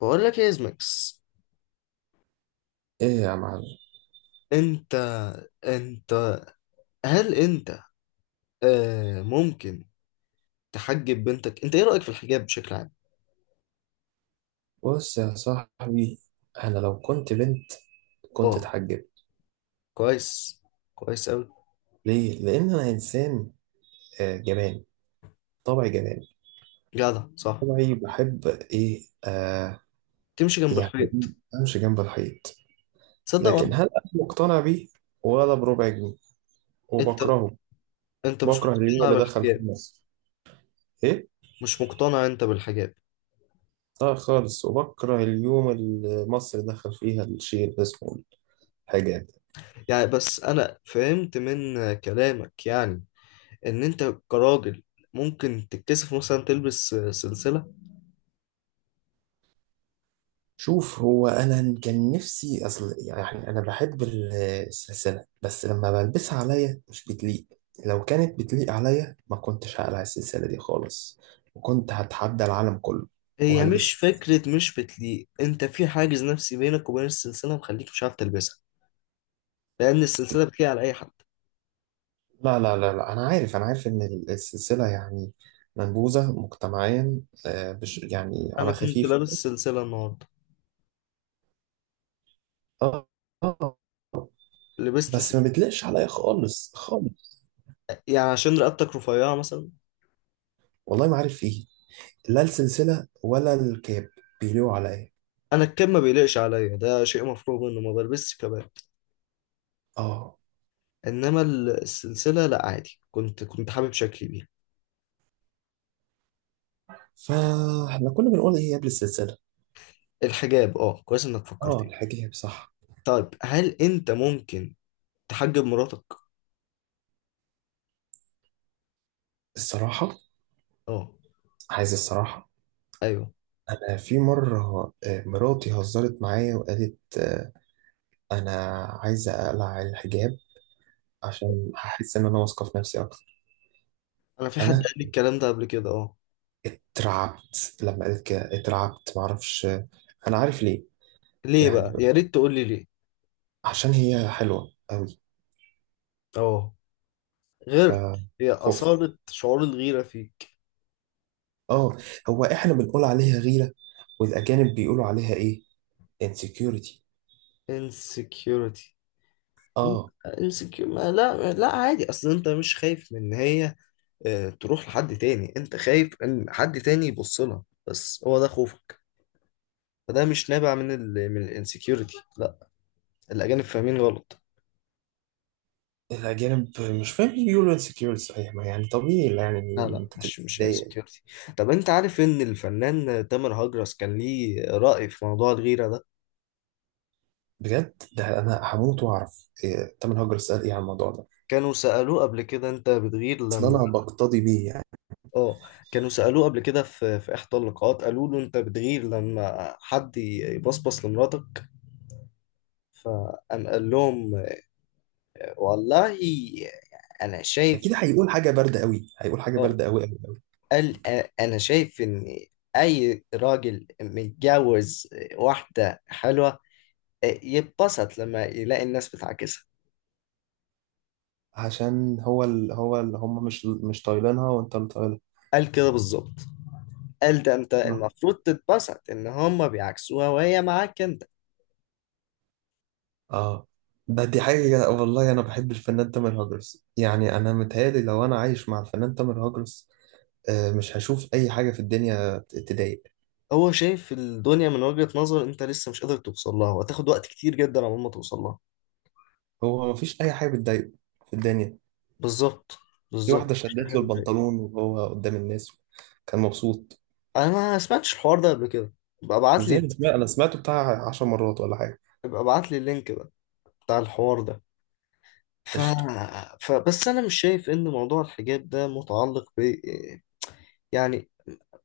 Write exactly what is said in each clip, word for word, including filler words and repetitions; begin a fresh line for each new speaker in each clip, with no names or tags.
بقول لك ايه، ازمكس؟
ايه يا معلم؟
انت انت هل انت آه ممكن تحجب بنتك؟ انت، ايه رأيك في الحجاب بشكل عام؟
بص يا صاحبي، انا لو كنت بنت كنت
اه،
اتحجبت.
كويس. كويس قوي.
ليه؟ لان انا انسان آه، جبان، طبعي جبان،
جدع، صح؟
طبعي بحب ايه آه
تمشي جنب
يعني،
الحيط.
امشي جنب الحيط.
تصدق
لكن
وانا.
هل انا مقتنع بيه؟ ولا بربع جنيه،
انت
وبكرهه،
انت مش
بكره اليوم
مقتنع
اللي دخل فيه
بالحجاب؟
مصر. ايه؟
مش مقتنع انت بالحجاب؟
لا خالص، وبكره اليوم اللي مصر دخل فيها الشيء اللي اسمه الحجاب.
يعني، بس انا فهمت من كلامك، يعني ان انت كراجل ممكن تتكسف مثلا تلبس سلسلة؟
شوف، هو انا كان نفسي، اصل يعني انا بحب ال- السلسله، بس لما بلبسها عليا مش بتليق. لو كانت بتليق عليا ما كنتش هقلع السلسله دي خالص، وكنت هتحدى العالم كله
هي مش
وهلبس.
فكرة مش بتليق، انت في حاجز نفسي بينك وبين السلسلة مخليك مش عارف تلبسها، لأن السلسلة بتليق على أي حد.
لا لا لا لا، انا عارف، انا عارف ان ال- السلسله يعني منبوذه مجتمعيا. آه، بش- يعني
أنا
على
كنت
خفيف.
لابس سلسلة النهاردة.
اه، آه،
لبست س...
بس ما بتليقش عليا خالص خالص.
يعني عشان رقبتك رفيعة مثلا؟
والله ما عارف فيه، لا السلسله ولا الكاب بيليقوا عليا.
أنا الكم ما بيليقش عليا، ده شيء مفروغ منه، ما بلبسش كبات.
اه.
إنما ال- السلسلة لأ، عادي، كنت كنت حابب شكلي بيها.
فاحنا كنا بنقول ايه قبل السلسلة؟
الحجاب، اه، كويس إنك
اه،
فكرتني.
الحاجة هي بصح.
طيب، هل أنت ممكن تحجب مراتك؟
الصراحة؟
اه.
عايز الصراحة؟
أيوه.
انا في مرة، آه، مراتي هزرت معايا وقالت، آه، انا عايزة اقلع الحجاب، عشان هحس ان انا واثقة في نفسي اكتر.
أنا في حد
انا
قال لي الكلام ده قبل كده، اه.
اترعبت لما قالت كده، اترعبت، معرفش، آه، انا عارف ليه.
ليه
يعني
بقى؟ يا ريت تقول لي ليه.
عشان هي حلوة قوي،
اه. غيرك؟ هي
فخفت.
أصالة شعور الغيرة فيك؟
اه، هو احنا بنقول عليها غيرة، والاجانب بيقولوا عليها ايه؟ insecurity.
Insecurity. م-
اه.
Insecure؟ ما لا، لا، عادي، اصل انت مش خايف من ان هي آه، تروح لحد تاني، انت خايف ان حد تاني يبص لها، بس هو ده خوفك. فده مش نابع من ال من الانسكيورتي. لا. الاجانب فاهمين غلط.
الأجانب مش فاهم، ايه يقولوا انسكيور؟ صحيح، ما يعني طبيعي
لا،
يعني.
لا،
أنت
مش مش
تتضايق.
انسكيورتي. طب انت عارف ان الفنان تامر هجرس كان ليه رأي في موضوع الغيرة ده؟
بجد، ده أنا هموت وأعرف إيه تامر هجر سأل إيه عن الموضوع ده.
كانوا سألوه قبل كده، انت بتغير
أصل
لما...
أنا بقتضي بيه يعني.
اه. كانوا سألوه قبل كده في في إحدى اللقاءات، قالوا له: أنت بتغير لما حد يبصبص لمراتك؟ فقام قال لهم آه، والله أنا شايف.
أكيد هيقول حاجة باردة قوي، هيقول حاجة
اه.
باردة قوي قوي قوي.
قال آه، أنا شايف إن أي راجل متجوز آه، واحدة حلوة آه، يتبسط لما يلاقي الناس بتعاكسها.
عشان هو ال... هو اللي هم مش مش طايلينها، وأنت اللي طايلها.
قال كده بالظبط. قال ده أنت المفروض تتبسط إن هما بيعكسوها وهي معاك أنت.
آه. ده دي حاجة، والله أنا بحب الفنان تامر هجرس يعني. أنا متهيألي لو أنا عايش مع الفنان تامر هجرس، آه، مش هشوف أي حاجة في الدنيا ت- تضايق.
هو شايف الدنيا من وجهة نظر انت لسه مش قادر توصل لها، وهتاخد وقت كتير جدا على ما توصل لها.
هو مفيش أي حاجة بتضايقه في الدنيا.
بالظبط.
في
بالظبط،
واحدة
مش دي
شدت
حاجة
له
بتضايق.
البنطلون وهو قدام الناس، كان مبسوط.
انا ما سمعتش الحوار ده قبل كده. ابقى ابعت لي.
ازاي؟ انا سمعت، انا سمعته بتاع عشر مرات ولا حاجة.
ابقى ابعت لي اللينك بقى بتاع الحوار ده. ف...
قشطة.
فبس انا مش شايف ان موضوع الحجاب ده متعلق ب، يعني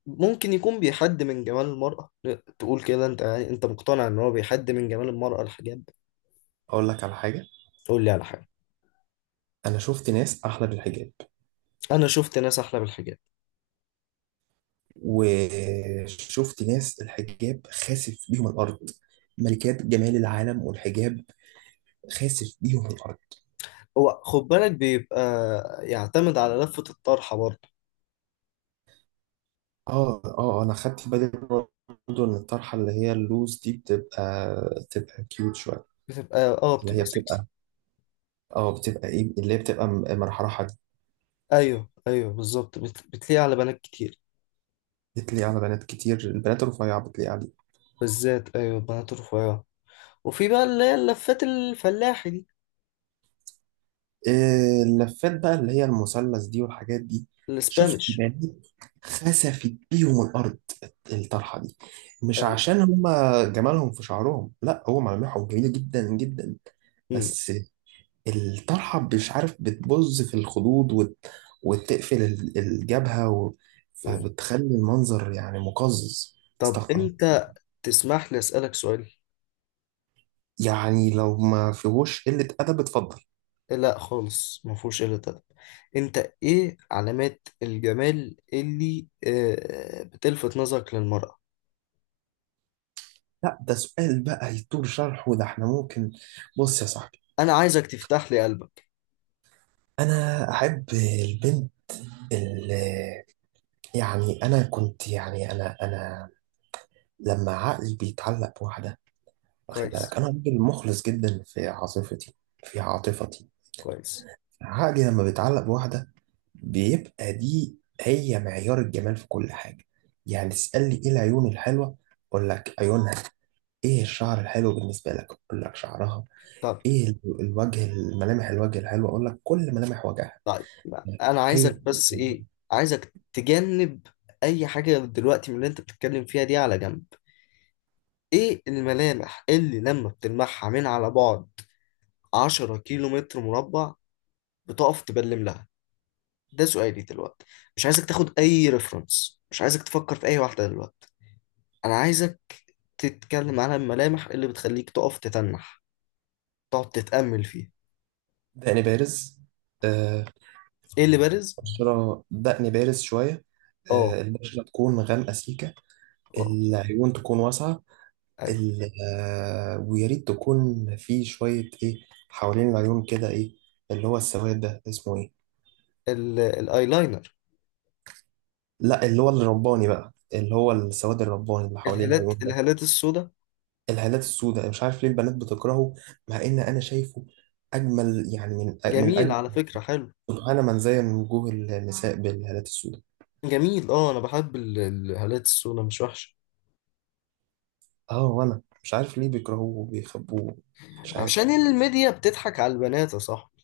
ممكن يكون بيحد من جمال المرأة. تقول كده انت؟ يعني انت مقتنع ان هو بيحد من جمال المرأة، الحجاب؟
اقول لك على حاجة:
تقول لي على حاجة.
انا شفت ناس احلى بالحجاب،
انا شفت ناس احلى بالحجاب.
وشفت ناس الحجاب خاسف بيهم الارض. ملكات جمال العالم والحجاب خاسف بيهم الارض.
هو خد بالك، بيبقى يعتمد على لفة الطرحة برضه.
اه اه، انا خدت بالي برضه ان الطرحة اللي هي اللوز دي بتبقى، بتبقى كيوت شوية.
بتبقى اه
اللي هي
بتبقى سكسي.
بتبقى، اه بتبقى ايه، اللي هي بتبقى م- مرحرحة دي.
ايوه، ايوه، بالظبط، بت... بتليق على بنات كتير.
بتليق على بنات كتير، البنات الرفيعة بتليق عليها.
بالذات، ايوه، بنات رفيعة. وفي بقى اللي هي اللفات الفلاحي دي،
آه، اللفات بقى اللي هي المثلث دي والحاجات دي. شفت
الاسبانيش.
بنات خسفت بيهم الأرض الطرحة دي. مش
ايوه.
عشان هما جمالهم في شعرهم، لا، هو ملامحهم جميلة جدا جدا.
مم.
بس الطرحة مش عارف بتبظ في الخدود وت... وتقفل ال- الجبهة و...
مم.
فبتخلي المنظر يعني مقزز.
طب
استغفر الله.
انت تسمح لي اسألك سؤال؟
يعني لو ما فيهوش قلة أدب اتفضل.
لا خالص، ما فيهوش الا ده. انت ايه علامات الجمال اللي آه، بتلفت نظرك للمرأة؟
لا، ده سؤال بقى يطول شرحه، ده احنا ممكن. بص يا صاحبي،
انا عايزك تفتح لي قلبك.
انا احب البنت اللي يعني، انا كنت يعني انا انا لما عقلي بيتعلق بواحده، واخد
كويس.
بالك انا راجل مخلص جدا في عاطفتي، في عاطفتي،
كويس.
عقلي لما بيتعلق بواحده بيبقى دي هي معيار الجمال في كل حاجه. يعني تسالني ايه العيون الحلوه، اقول لك عيونها. ايه الشعر الحلو بالنسبه لك، اقول لك شعرها.
طب.
ايه ال- الوجه، الملامح الوجه الحلوه، اقول لك كل ملامح وجهها
طيب، ما انا
هي.
عايزك بس ايه، عايزك تجنب اي حاجه دلوقتي من اللي انت بتتكلم فيها دي على جنب. ايه الملامح اللي لما بتلمحها من على بعد عشرة كيلو متر مربع بتقف تبلم لها؟ ده سؤالي دلوقتي. مش عايزك تاخد اي ريفرنس، مش عايزك تفكر في اي واحده دلوقتي. انا عايزك تتكلم على الملامح اللي بتخليك تقف تتنح، تقعد تتأمل فيها.
دقن بارز. آه،
ايه اللي بارز؟
بشرة، دقن بارز شوية.
اه.
آه، البشرة تكون غامقة سيكة.
اه.
العيون تكون واسعة.
ايوه.
ال- آه، ويا ريت تكون في شوية إيه حوالين العيون كده، إيه اللي هو السواد ده اسمه إيه؟
ال- الايلاينر؟
لا، اللي هو الرباني بقى، اللي هو السواد الرباني اللي حوالين
الهالات
العيون ده.
الهالات السوداء.
الهالات السوداء مش عارف ليه البنات بتكرهه، مع إن أنا شايفه أجمل، يعني من من
جميل
أجمل.
على فكرة، حلو.
سبحان من زين وجوه النساء بالهالات السوداء.
جميل، اه، انا بحب ال- الهالات السودا، مش وحشة.
اه، وانا مش عارف ليه بيكرهوه وبيخبوه، مش عارف.
عشان الميديا بتضحك على البنات يا صاحبي.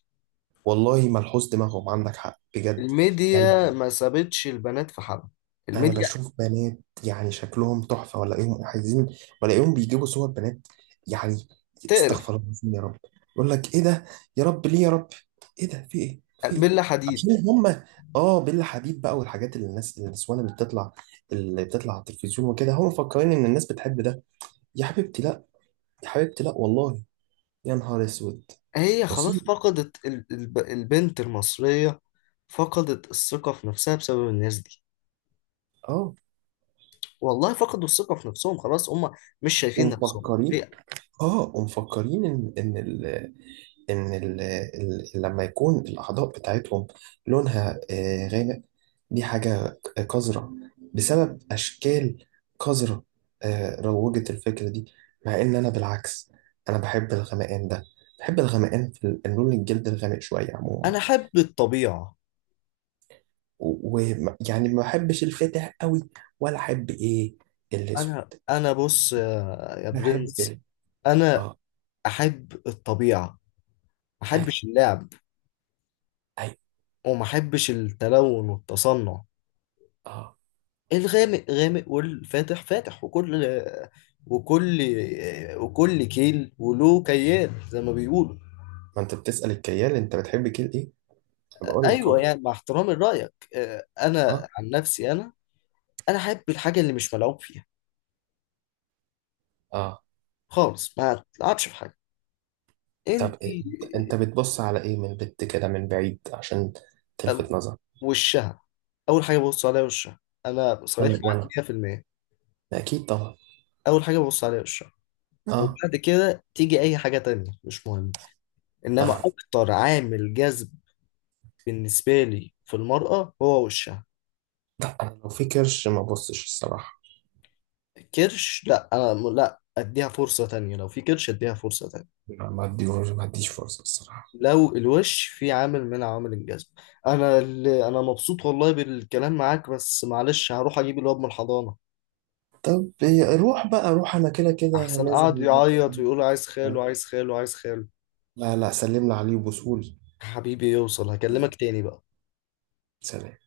والله ملحوظ دماغهم، عندك حق بجد. يعني
الميديا ما سابتش البنات في حالها.
انا
الميديا.
بشوف بنات يعني شكلهم تحفه، ولاقيهم عايزين، ولاقيهم بيجيبوا صور بنات يعني.
تقرح.
استغفر الله العظيم يا رب. يقول لك ايه ده، يا رب ليه، يا رب ايه ده، في ايه، في ايه.
بلا
عشان
حديد.
هم، اه بيلا حديد بقى، والحاجات اللي الناس النسوان اللي بتطلع، اللي بتطلع على التلفزيون وكده، هم مفكرين ان الناس بتحب ده. يا حبيبتي لا، يا حبيبتي لا والله. يا نهار اسود،
هي خلاص
مصيبه.
فقدت، ال- الب- البنت المصرية فقدت الثقة في نفسها بسبب الناس دي.
اه،
والله فقدوا الثقة في نفسهم خلاص هم، مش شايفين نفسهم.
ومفكرين،
هي-
اه ومفكرين ان ان ال ان ال ال لما يكون الاعضاء بتاعتهم لونها آه، غامق، دي حاجه قذره، بسبب اشكال قذره آه، روجت الفكره دي. مع ان انا بالعكس، انا بحب الغمقان ده، بحب الغمقان في ال- لون الجلد الغامق شويه عموما.
انا احب الطبيعة.
ويعني ما بحبش الفاتح قوي، ولا احب ايه، الاسود.
انا انا بص يا، يا
بحب
برنس،
ال...
انا
اه.
احب الطبيعة، ما
ايوه
احبش اللعب،
ايوه.
وما احبش التلون والتصنع.
اه.
الغامق غامق والفاتح فاتح، وكل وكل وكل كيل وله كيال زي ما بيقولوا.
ما انت بتسأل الكيال، انت بتحب كيل ايه؟ انا بقول لك اهو.
ايوه، يعني مع احترامي لرايك، آه، انا
اه.
عن نفسي، انا انا احب الحاجه اللي مش ملعوب فيها
اه.
خالص، ما تلعبش في حاجه.
طب
انت
إيه؟ انت بتبص على ايه من البت كده من بعيد عشان
آه،
تلفت نظر؟
وشها. اول حاجه ببص عليها وشها. انا صريح
انا
معاك
وانا،
مية في المية.
ما اكيد طبعا.
اول حاجه ببص عليها وشها،
اه.
وبعد كده تيجي اي حاجه تانية مش مهم. انما
اه.
اكتر عامل جذب بالنسبه لي في المرأة هو وشها.
انا لو في كرش ما ببصش الصراحة.
كرش؟ لا، انا م- لا، اديها فرصة تانية. لو في كرش اديها فرصة تانية،
ما ما اديهوش ما اديش فرصة الصراحة.
لو الوش في عامل من عوامل الجذب. انا، اللي انا مبسوط والله بالكلام معاك، بس معلش هروح اجيب الواد من الحضانة،
طب إيه، روح بقى روح، انا كده كده
احسن قعد
نازل
يعيط ويقول عايز خاله،
شوية.
عايز خاله، عايز خاله.
لا لا، سلم لي عليه وبوسهولي.
حبيبي يوصل، هكلمك تاني بقى.
سلام.